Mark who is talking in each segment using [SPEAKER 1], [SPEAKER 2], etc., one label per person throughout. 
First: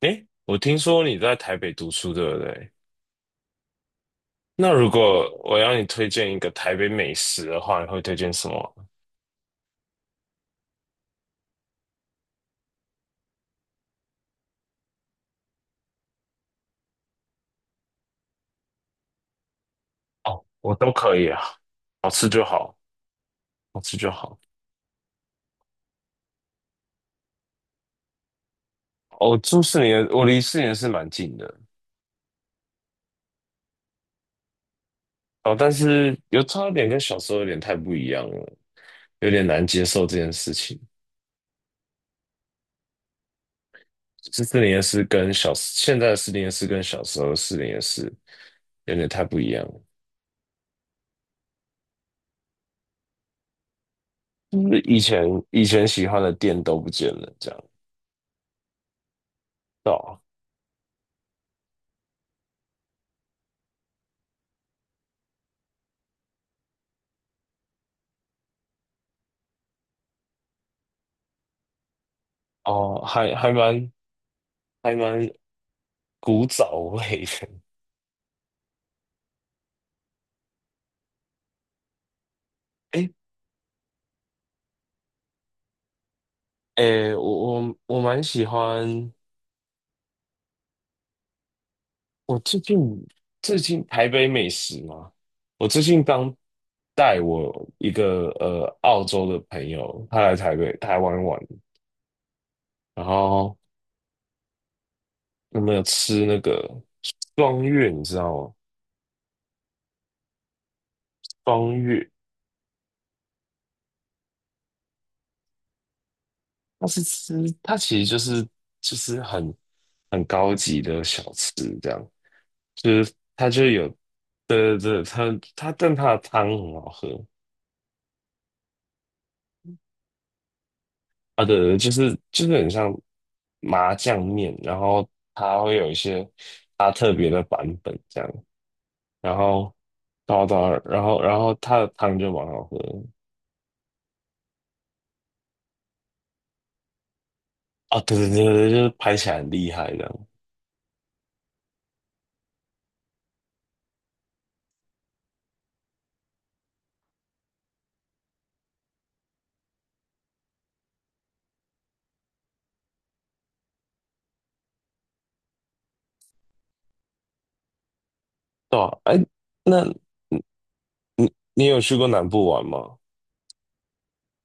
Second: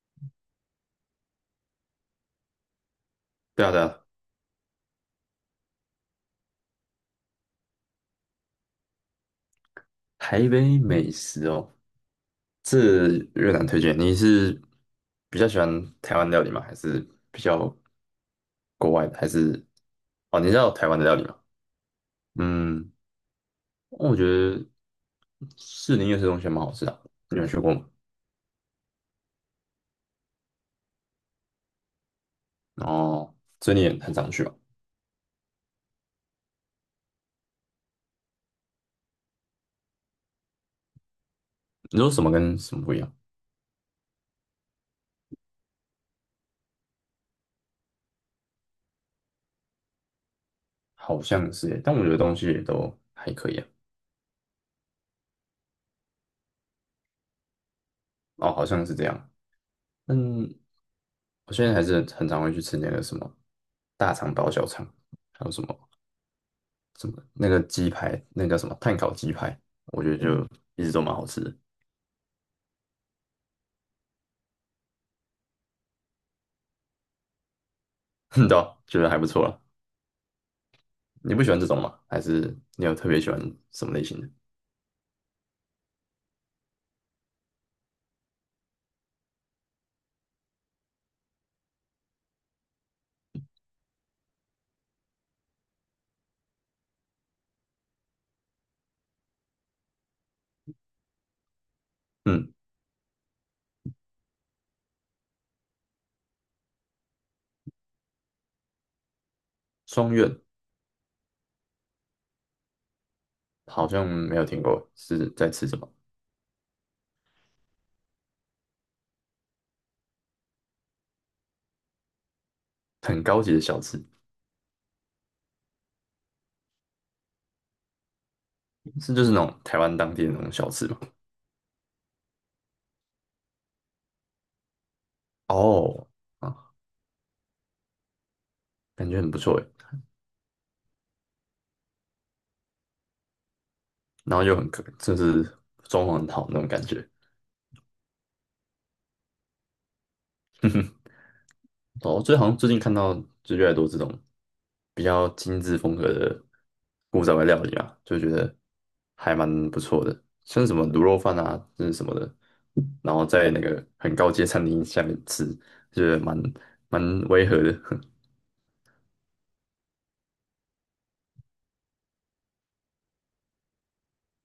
[SPEAKER 1] 诶，我听说你在台北读书，对不对？
[SPEAKER 2] 对啊对啊，
[SPEAKER 1] 那如果我要你推荐一个台北美食的话，你会推荐什么？
[SPEAKER 2] 台北美食哦，这越南推荐。你是比较喜欢台湾料理吗？还是比较国外的？还是哦，
[SPEAKER 1] 哦，
[SPEAKER 2] 你知道
[SPEAKER 1] 我
[SPEAKER 2] 台
[SPEAKER 1] 都
[SPEAKER 2] 湾的料
[SPEAKER 1] 可
[SPEAKER 2] 理
[SPEAKER 1] 以
[SPEAKER 2] 吗？
[SPEAKER 1] 啊，好吃就好，
[SPEAKER 2] 嗯，
[SPEAKER 1] 好吃就
[SPEAKER 2] 我觉
[SPEAKER 1] 好。
[SPEAKER 2] 得士林夜市东西还蛮好吃的啊，你有去过吗？
[SPEAKER 1] 哦，住四年，我离四年是蛮近的。
[SPEAKER 2] 哦，所以你也很常去吧？
[SPEAKER 1] 哦，但是有差点跟小时候有点太不一样了，有点难接受这件事情。
[SPEAKER 2] 你说什么跟什么不一样？
[SPEAKER 1] 是四年是跟小，现在的四年是跟小时候的四年是有点太不一样了。
[SPEAKER 2] 好像是耶，但我觉得东西也都还可以啊。
[SPEAKER 1] 就是以前喜欢的店都不见了，这样。
[SPEAKER 2] 哦，好像是这样。
[SPEAKER 1] 对啊。
[SPEAKER 2] 嗯，我现在还是很常会去吃那个什么大肠包小肠，还有什么。什么那个鸡排，那个什么碳烤鸡排，我觉得就一直都蛮好吃的，
[SPEAKER 1] 哦，还蛮古早味的。
[SPEAKER 2] 对啊觉得还不错了。你不喜欢这种吗？还是你有特
[SPEAKER 1] 诶
[SPEAKER 2] 别喜欢什么类型的？
[SPEAKER 1] 诶，我蛮喜欢。我最近最近台北美食嘛，我最近刚带我一个澳洲的朋友，他来台北台湾玩，
[SPEAKER 2] 嗯，
[SPEAKER 1] 然后有没有吃那个双月？你知道吗？
[SPEAKER 2] 双月
[SPEAKER 1] 双月，
[SPEAKER 2] 好像没有听过，是在吃什么？
[SPEAKER 1] 它是吃，它其实就是很高级的小吃这样。就是
[SPEAKER 2] 很高
[SPEAKER 1] 它
[SPEAKER 2] 级的
[SPEAKER 1] 就
[SPEAKER 2] 小
[SPEAKER 1] 有，
[SPEAKER 2] 吃，
[SPEAKER 1] 对对对，它它但它的汤很好喝。
[SPEAKER 2] 是就是那种台湾当地的那种小吃吗？
[SPEAKER 1] 啊，对对，就是很像麻酱面，然后它会有一
[SPEAKER 2] 哦，
[SPEAKER 1] 些
[SPEAKER 2] 啊，
[SPEAKER 1] 它特别的版本这样，
[SPEAKER 2] 感觉很
[SPEAKER 1] 然
[SPEAKER 2] 不错诶，
[SPEAKER 1] 后，然后它的汤就蛮好喝的。
[SPEAKER 2] 然后又很可，就是装潢很好那种感觉。
[SPEAKER 1] 啊，对对对对，就是拍起来很厉害这样，
[SPEAKER 2] 哦，最好像最近看到就越来越多这种比较精致风格的古早味料理啊，就觉得还蛮不错的，像是什么卤肉饭啊，这是什么的，然后在那个很高阶餐厅下面吃，就是蛮违和的。
[SPEAKER 1] 对啊，哎，那你有去过南部玩吗？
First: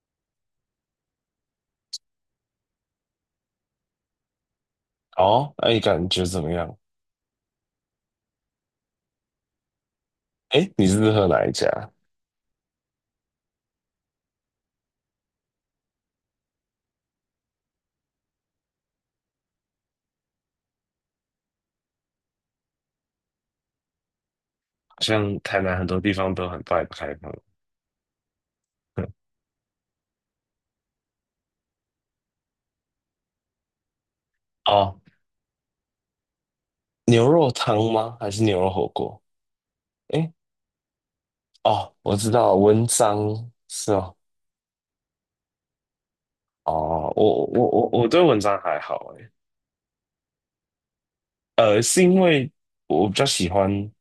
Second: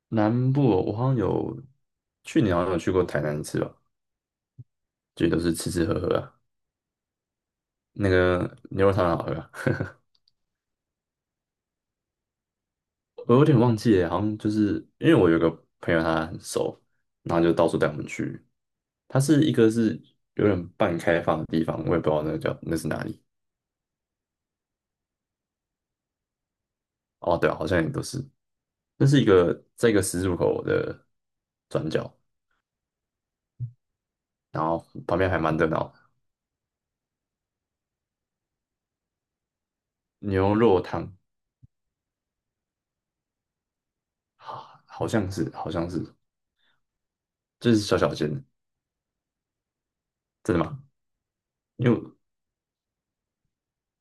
[SPEAKER 2] 南部哦，我好像有去年好像有去过台南吃次吧，就都
[SPEAKER 1] 哦，
[SPEAKER 2] 是吃
[SPEAKER 1] 哎，
[SPEAKER 2] 吃喝
[SPEAKER 1] 感
[SPEAKER 2] 喝
[SPEAKER 1] 觉
[SPEAKER 2] 啊，
[SPEAKER 1] 怎么样？
[SPEAKER 2] 那个牛肉汤很好喝啊。
[SPEAKER 1] 哎，你是喝哪一家？
[SPEAKER 2] 我有点忘记了，好像就是因为我有个朋友他很熟，然后就到处带我们去。它是一个是有点半开放的地方，我也不知道那个叫那是哪里。
[SPEAKER 1] 好像台南很多地方都很快开放。
[SPEAKER 2] 哦，对啊，好像也都是。那是一 个在一个十字路口的转角，然后
[SPEAKER 1] 哦，
[SPEAKER 2] 旁边还蛮热闹的。
[SPEAKER 1] 牛肉汤吗？还是牛肉火锅？诶，
[SPEAKER 2] 牛肉汤，
[SPEAKER 1] 哦，我知道，文章是哦，
[SPEAKER 2] 啊，好像是好像是，
[SPEAKER 1] 哦，我我
[SPEAKER 2] 就是
[SPEAKER 1] 我
[SPEAKER 2] 小
[SPEAKER 1] 我
[SPEAKER 2] 小
[SPEAKER 1] 对
[SPEAKER 2] 间
[SPEAKER 1] 文
[SPEAKER 2] 的。
[SPEAKER 1] 章还好诶，
[SPEAKER 2] 真的吗？因为
[SPEAKER 1] 是因为我比较喜欢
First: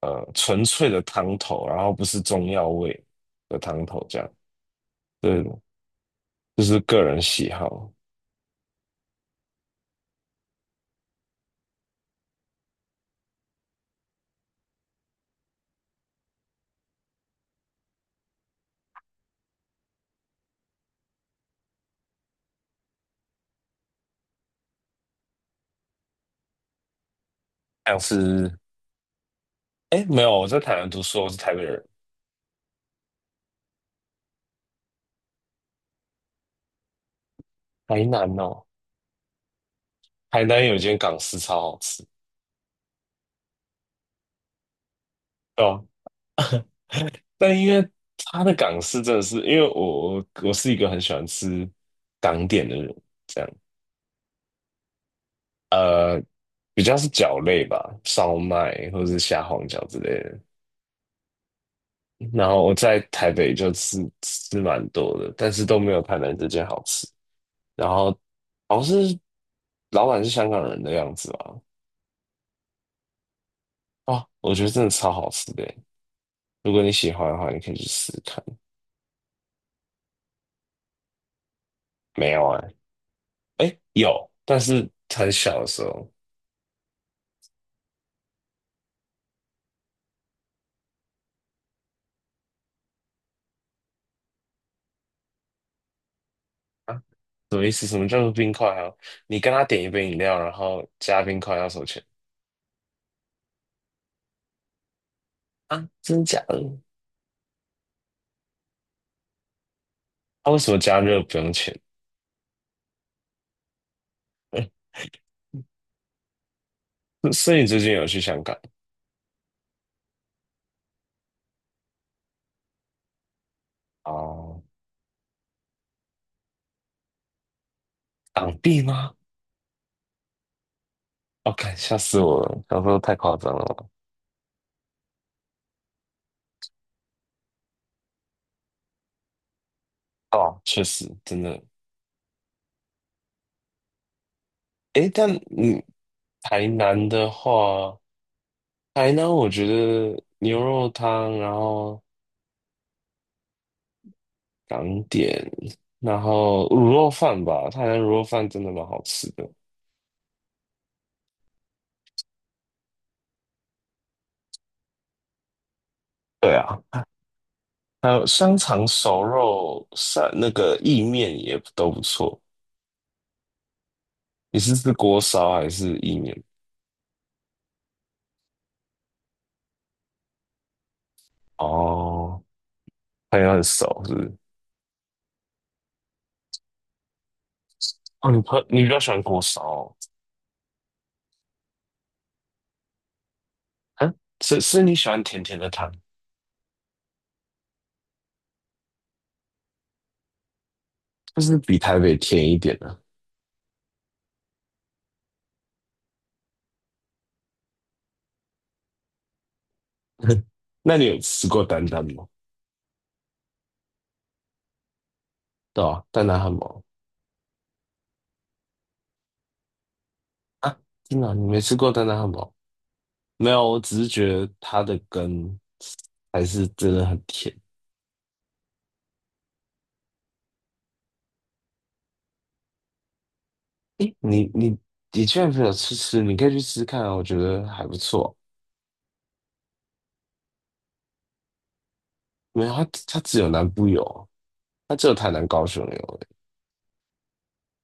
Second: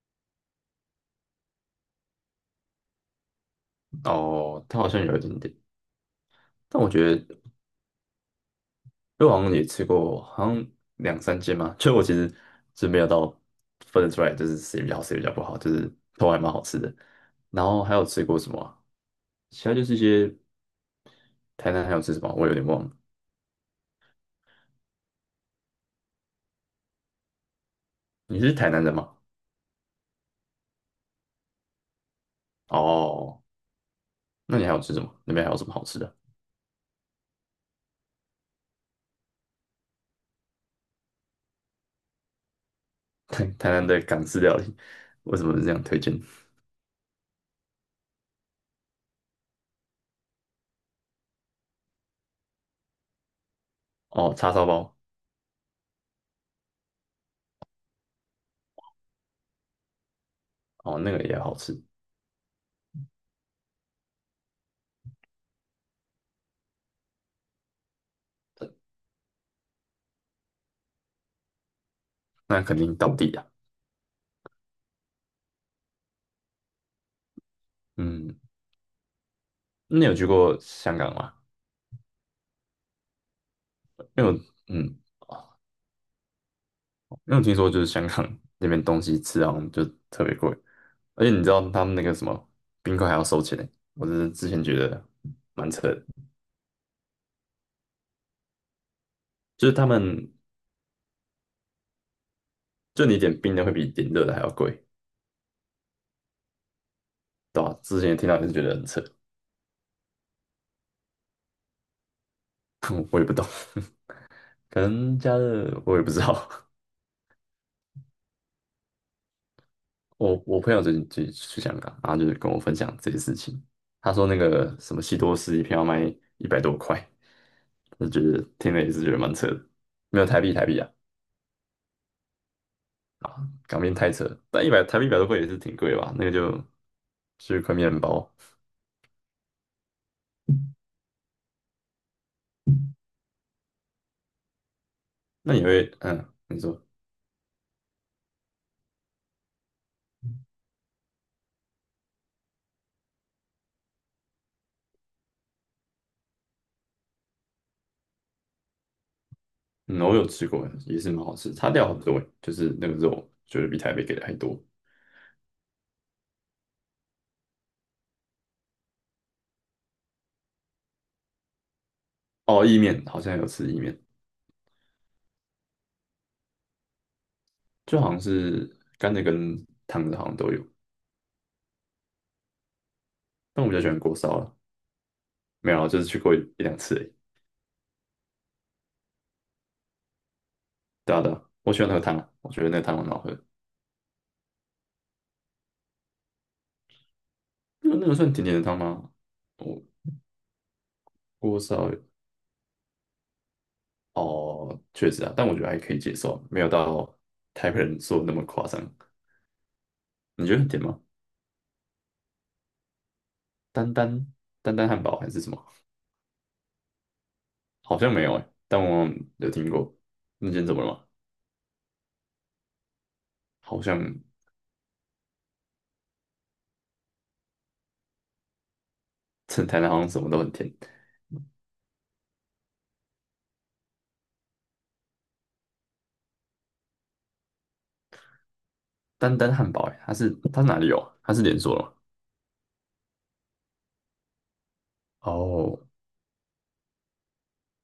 [SPEAKER 1] 纯粹的汤头，然后不是中药味的汤头这样，
[SPEAKER 2] 哦，它好像有一点
[SPEAKER 1] 对，
[SPEAKER 2] 点，
[SPEAKER 1] 就是
[SPEAKER 2] 但我
[SPEAKER 1] 个
[SPEAKER 2] 觉
[SPEAKER 1] 人
[SPEAKER 2] 得
[SPEAKER 1] 喜好。
[SPEAKER 2] 我好像也吃过，好像两三间嘛，就我其实是没有到分得出来，就是谁比较好谁比较不好，就是都还蛮好吃的。然后还有吃过什么啊，其他就是一些，台南还有吃什么，我有点忘了。
[SPEAKER 1] 像
[SPEAKER 2] 你是
[SPEAKER 1] 是
[SPEAKER 2] 台南人吗？
[SPEAKER 1] 诶，没有，我在台南读书，我是台北人，
[SPEAKER 2] 哦，那你还有吃什么？那边还有什么好吃的？
[SPEAKER 1] 台南哦，台南有一间港式超好吃，
[SPEAKER 2] 台台南的港式料理，为什么
[SPEAKER 1] 对
[SPEAKER 2] 是这样
[SPEAKER 1] 吧？
[SPEAKER 2] 推荐？
[SPEAKER 1] 但因为它的港式真的是，因为我是一个很喜欢吃港点的人，这样。
[SPEAKER 2] 哦，叉烧包。
[SPEAKER 1] 呃比较是饺类吧，烧麦或者是虾皇饺之类的。
[SPEAKER 2] 哦，那个也好吃。
[SPEAKER 1] 然后我在台北就吃吃蛮多的，但是都没有台南这间好吃。然后好像是老板是香港人的样子吧？
[SPEAKER 2] 那肯定道地啊。
[SPEAKER 1] 哦，我觉得真的超好吃的耶。如果你喜欢的话，你可以去试试
[SPEAKER 2] 嗯，
[SPEAKER 1] 看。
[SPEAKER 2] 那你有去过香港吗？
[SPEAKER 1] 没有啊，哎，
[SPEAKER 2] 因为
[SPEAKER 1] 有，
[SPEAKER 2] 我
[SPEAKER 1] 但是
[SPEAKER 2] 嗯，
[SPEAKER 1] 很小的时候。
[SPEAKER 2] 因为我听说就是香港那边东西吃好像就特别贵，而且你知道他们那个什么冰块还要收钱呢，我是之前觉得蛮扯的，
[SPEAKER 1] 啊，什么意思？什么叫做冰块啊？你跟他
[SPEAKER 2] 就是
[SPEAKER 1] 点
[SPEAKER 2] 他
[SPEAKER 1] 一杯饮
[SPEAKER 2] 们
[SPEAKER 1] 料，然后加冰块要收钱。
[SPEAKER 2] 就你点冰的会比点热的还要贵。
[SPEAKER 1] 啊？真假的？
[SPEAKER 2] 对啊，之前听到也是觉得很扯，
[SPEAKER 1] 他、为什么加热不用钱？
[SPEAKER 2] 我也不懂。可 能加热我也不知道。
[SPEAKER 1] 所以你最近有去香港？
[SPEAKER 2] 我朋友最近去香港，然后就是跟我分享这些事情，他说那
[SPEAKER 1] 哦，
[SPEAKER 2] 个什么西多士一片要卖一百多块，我觉得
[SPEAKER 1] 港
[SPEAKER 2] 听了
[SPEAKER 1] 币
[SPEAKER 2] 也是觉
[SPEAKER 1] 吗？
[SPEAKER 2] 得蛮扯的。没有，台币台币啊，
[SPEAKER 1] 哦，看吓死我了！想说太夸张了
[SPEAKER 2] 港
[SPEAKER 1] 吧？
[SPEAKER 2] 币太扯了，但一百台币一百多块也是挺贵的吧？那个就就是块面包。
[SPEAKER 1] 哦，确实，真的。诶，但
[SPEAKER 2] 那你
[SPEAKER 1] 你
[SPEAKER 2] 会嗯，你
[SPEAKER 1] 台
[SPEAKER 2] 说
[SPEAKER 1] 南的话，台南我觉得牛肉汤，然后港点，然后卤肉饭吧，台南卤肉饭真的蛮好吃的。
[SPEAKER 2] 嗯，我有吃过，也是蛮好吃，差料很多欸，就是那个肉觉得比台北给的还多。
[SPEAKER 1] 对啊。还有香肠、熟肉、散那个意面也都不错。
[SPEAKER 2] 哦，意面好像有吃意面。
[SPEAKER 1] 你是吃锅烧还是意面？
[SPEAKER 2] 就好像是干的跟烫的好像都有，
[SPEAKER 1] 哦，朋友很
[SPEAKER 2] 但我比较喜欢
[SPEAKER 1] 熟是
[SPEAKER 2] 锅
[SPEAKER 1] 不是？
[SPEAKER 2] 烧了。没有啊，就是去过一两次而已。
[SPEAKER 1] 哦，你比较喜欢锅烧哦？
[SPEAKER 2] 对啊对啊，我喜欢喝汤啊，我觉得那个汤很好喝。
[SPEAKER 1] 啊，是。是你喜欢甜甜的汤，
[SPEAKER 2] 那个那个算甜甜的汤吗？我
[SPEAKER 1] 就是
[SPEAKER 2] 锅
[SPEAKER 1] 比
[SPEAKER 2] 烧
[SPEAKER 1] 台北甜一点的、
[SPEAKER 2] 哦，确实啊，但我觉得还可以接受，没有到台北人说的那么夸张。你觉得很甜
[SPEAKER 1] 那
[SPEAKER 2] 吗？
[SPEAKER 1] 你有吃过丹丹吗？
[SPEAKER 2] 丹丹，丹丹汉堡还是什么？
[SPEAKER 1] 对啊，丹丹汉堡。
[SPEAKER 2] 好像没有哎、但我有听过。那间怎
[SPEAKER 1] 啊，
[SPEAKER 2] 么了吗？
[SPEAKER 1] 真的啊你没吃过丹丹汉堡？没有，我
[SPEAKER 2] 好
[SPEAKER 1] 只是
[SPEAKER 2] 像
[SPEAKER 1] 觉得它的根还是真的很甜。
[SPEAKER 2] 趁台南好像什么都很甜。
[SPEAKER 1] 诶，你居然没有吃，你可以去吃看啊，我觉得还不错。
[SPEAKER 2] 丹丹汉堡哎、它是它是哪里有啊？它是连锁的吗？
[SPEAKER 1] 没有，他只有南部有，他只有台南、高
[SPEAKER 2] 哦，
[SPEAKER 1] 雄有，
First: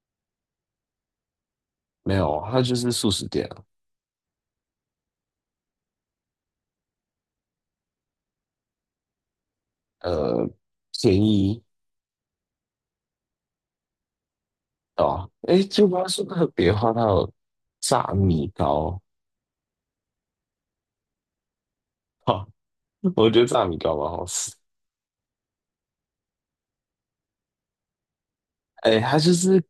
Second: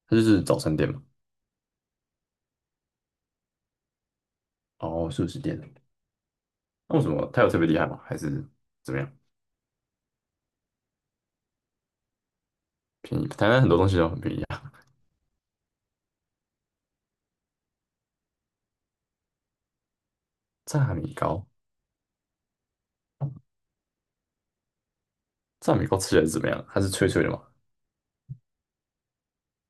[SPEAKER 2] 它就是早餐店嘛。
[SPEAKER 1] 没有，他就是素食店啊。
[SPEAKER 2] 哦，素食店。那为什么它有特别厉害吗？还是怎么样？
[SPEAKER 1] 呃，便宜。
[SPEAKER 2] 便宜？台南很多东西都很便宜啊。
[SPEAKER 1] 哦，哎，就不要说特别的话，它有炸米糕，
[SPEAKER 2] 炸米糕，
[SPEAKER 1] 哈、我觉得炸米糕蛮好吃，
[SPEAKER 2] 炸米糕吃起来是怎么样？它是脆脆的嘛，
[SPEAKER 1] 哎，它就是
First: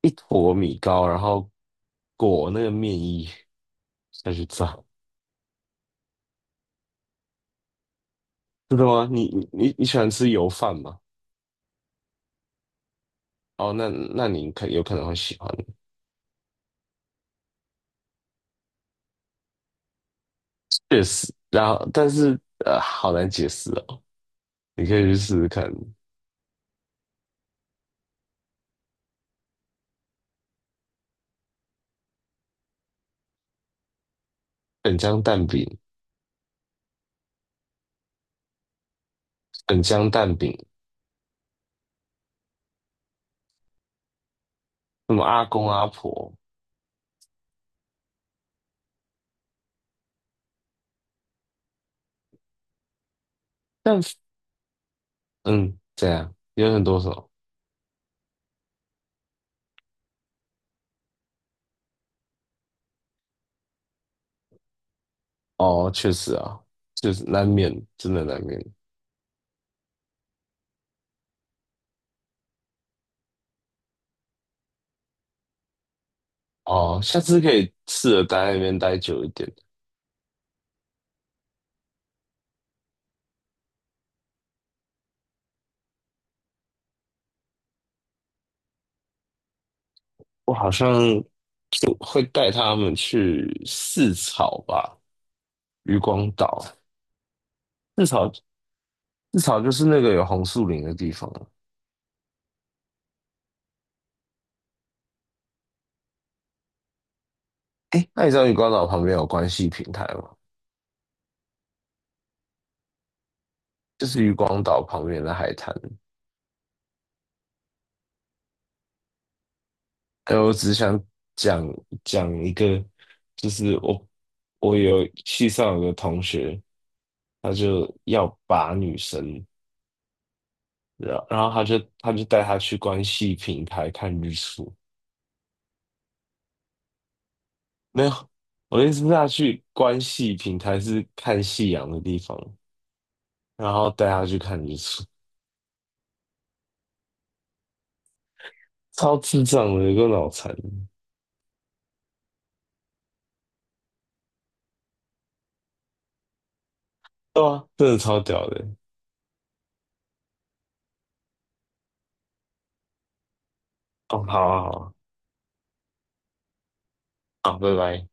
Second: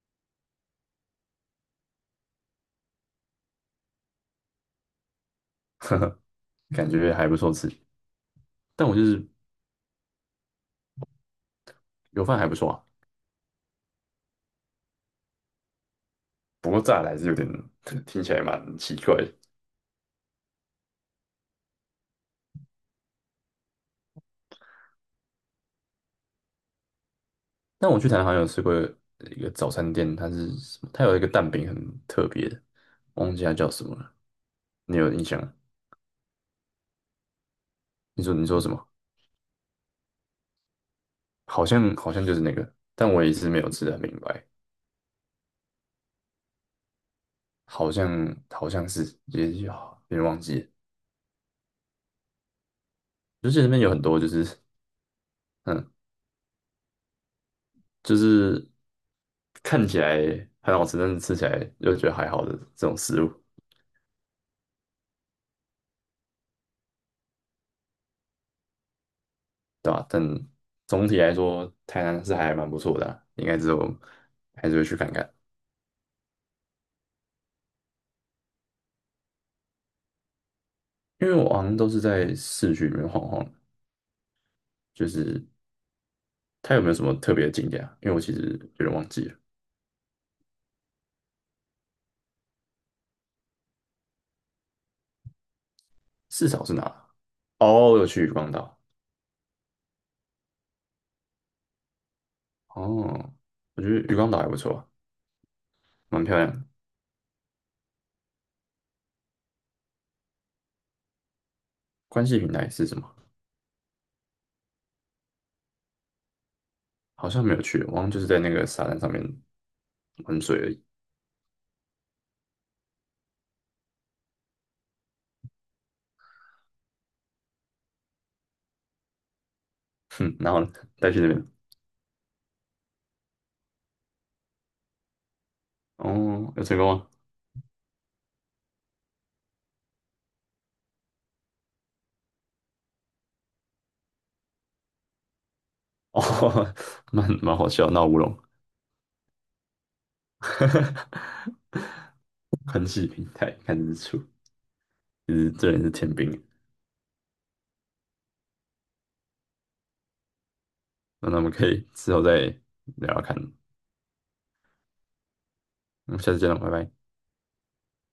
[SPEAKER 1] 一坨米糕，然后裹那个面衣再去炸，
[SPEAKER 2] 感觉还不错吃。
[SPEAKER 1] 真的
[SPEAKER 2] 但我就
[SPEAKER 1] 吗？你
[SPEAKER 2] 是
[SPEAKER 1] 你你你喜欢吃油饭吗？
[SPEAKER 2] 油饭还不错啊，
[SPEAKER 1] 哦，那那你可有可能会喜欢，
[SPEAKER 2] 不过炸的还是有点 听起来蛮奇怪的。
[SPEAKER 1] 确实，然后但是好难解释哦，你可以去试试看。
[SPEAKER 2] 但我去台南好像有吃过一个早餐店，它是什么？它有一个蛋饼很特别的，忘记它叫什么了。你
[SPEAKER 1] 粉
[SPEAKER 2] 有
[SPEAKER 1] 浆
[SPEAKER 2] 印象？
[SPEAKER 1] 蛋饼、
[SPEAKER 2] 你说你说什么？
[SPEAKER 1] 粉浆蛋饼，
[SPEAKER 2] 好像好像就是那个，但我也是没有吃的很明白。
[SPEAKER 1] 什么阿公阿婆，
[SPEAKER 2] 好像好像是也有，有点忘记了，就记得那边有很
[SPEAKER 1] 但
[SPEAKER 2] 多就是
[SPEAKER 1] 嗯，
[SPEAKER 2] 嗯，
[SPEAKER 1] 这样有很多种。
[SPEAKER 2] 就是看起来很好吃，但是吃起来又觉得还好的这种食物，
[SPEAKER 1] 哦，确实啊，就是难免，真的难免。
[SPEAKER 2] 对吧？但总体来说，台南是还蛮不错的啊，应该之后还是会去看看，
[SPEAKER 1] 哦。下次可以试着待在那边待久一点。
[SPEAKER 2] 因为我好像都是在市区里面晃晃，就是它有没有什么特别的景点啊？因为我其实有点忘记了。
[SPEAKER 1] 我好像就会带他们去四草吧，渔光
[SPEAKER 2] 四
[SPEAKER 1] 岛。
[SPEAKER 2] 少是哪？哦，
[SPEAKER 1] 四
[SPEAKER 2] 有去渔
[SPEAKER 1] 草，
[SPEAKER 2] 光岛。
[SPEAKER 1] 四草就是那个有红树林的地方啊。
[SPEAKER 2] 哦，我觉得渔光岛还不错啊，蛮漂亮的。
[SPEAKER 1] 哎，那你知道渔光岛旁边有关系平台吗？
[SPEAKER 2] 关系平台是什么？
[SPEAKER 1] 就是渔光岛旁边的海滩。
[SPEAKER 2] 好像没有去，我好像就是在那个沙滩上面
[SPEAKER 1] 哎，
[SPEAKER 2] 玩
[SPEAKER 1] 我
[SPEAKER 2] 水而
[SPEAKER 1] 只
[SPEAKER 2] 已。
[SPEAKER 1] 想讲讲一个，就是我系上有个同学，他就要把女生，
[SPEAKER 2] 哼，然后呢带
[SPEAKER 1] 然
[SPEAKER 2] 去
[SPEAKER 1] 后
[SPEAKER 2] 那边，
[SPEAKER 1] 他就带她去关系平台看日出，
[SPEAKER 2] 哦，有成功吗？
[SPEAKER 1] 没有，我的意思是他去关系平台是看夕阳的地方，然后带她去看日出，
[SPEAKER 2] 哦，蛮蛮好笑，闹乌龙。
[SPEAKER 1] 超智障的，有个脑残，
[SPEAKER 2] 宽气平台看日出，其实这人是天兵欸。
[SPEAKER 1] 对啊，真的超屌的。
[SPEAKER 2] 那我们可以之后再聊聊看，
[SPEAKER 1] 哦，好啊，好
[SPEAKER 2] 嗯，下次见了，拜拜。
[SPEAKER 1] 啊，好，拜拜。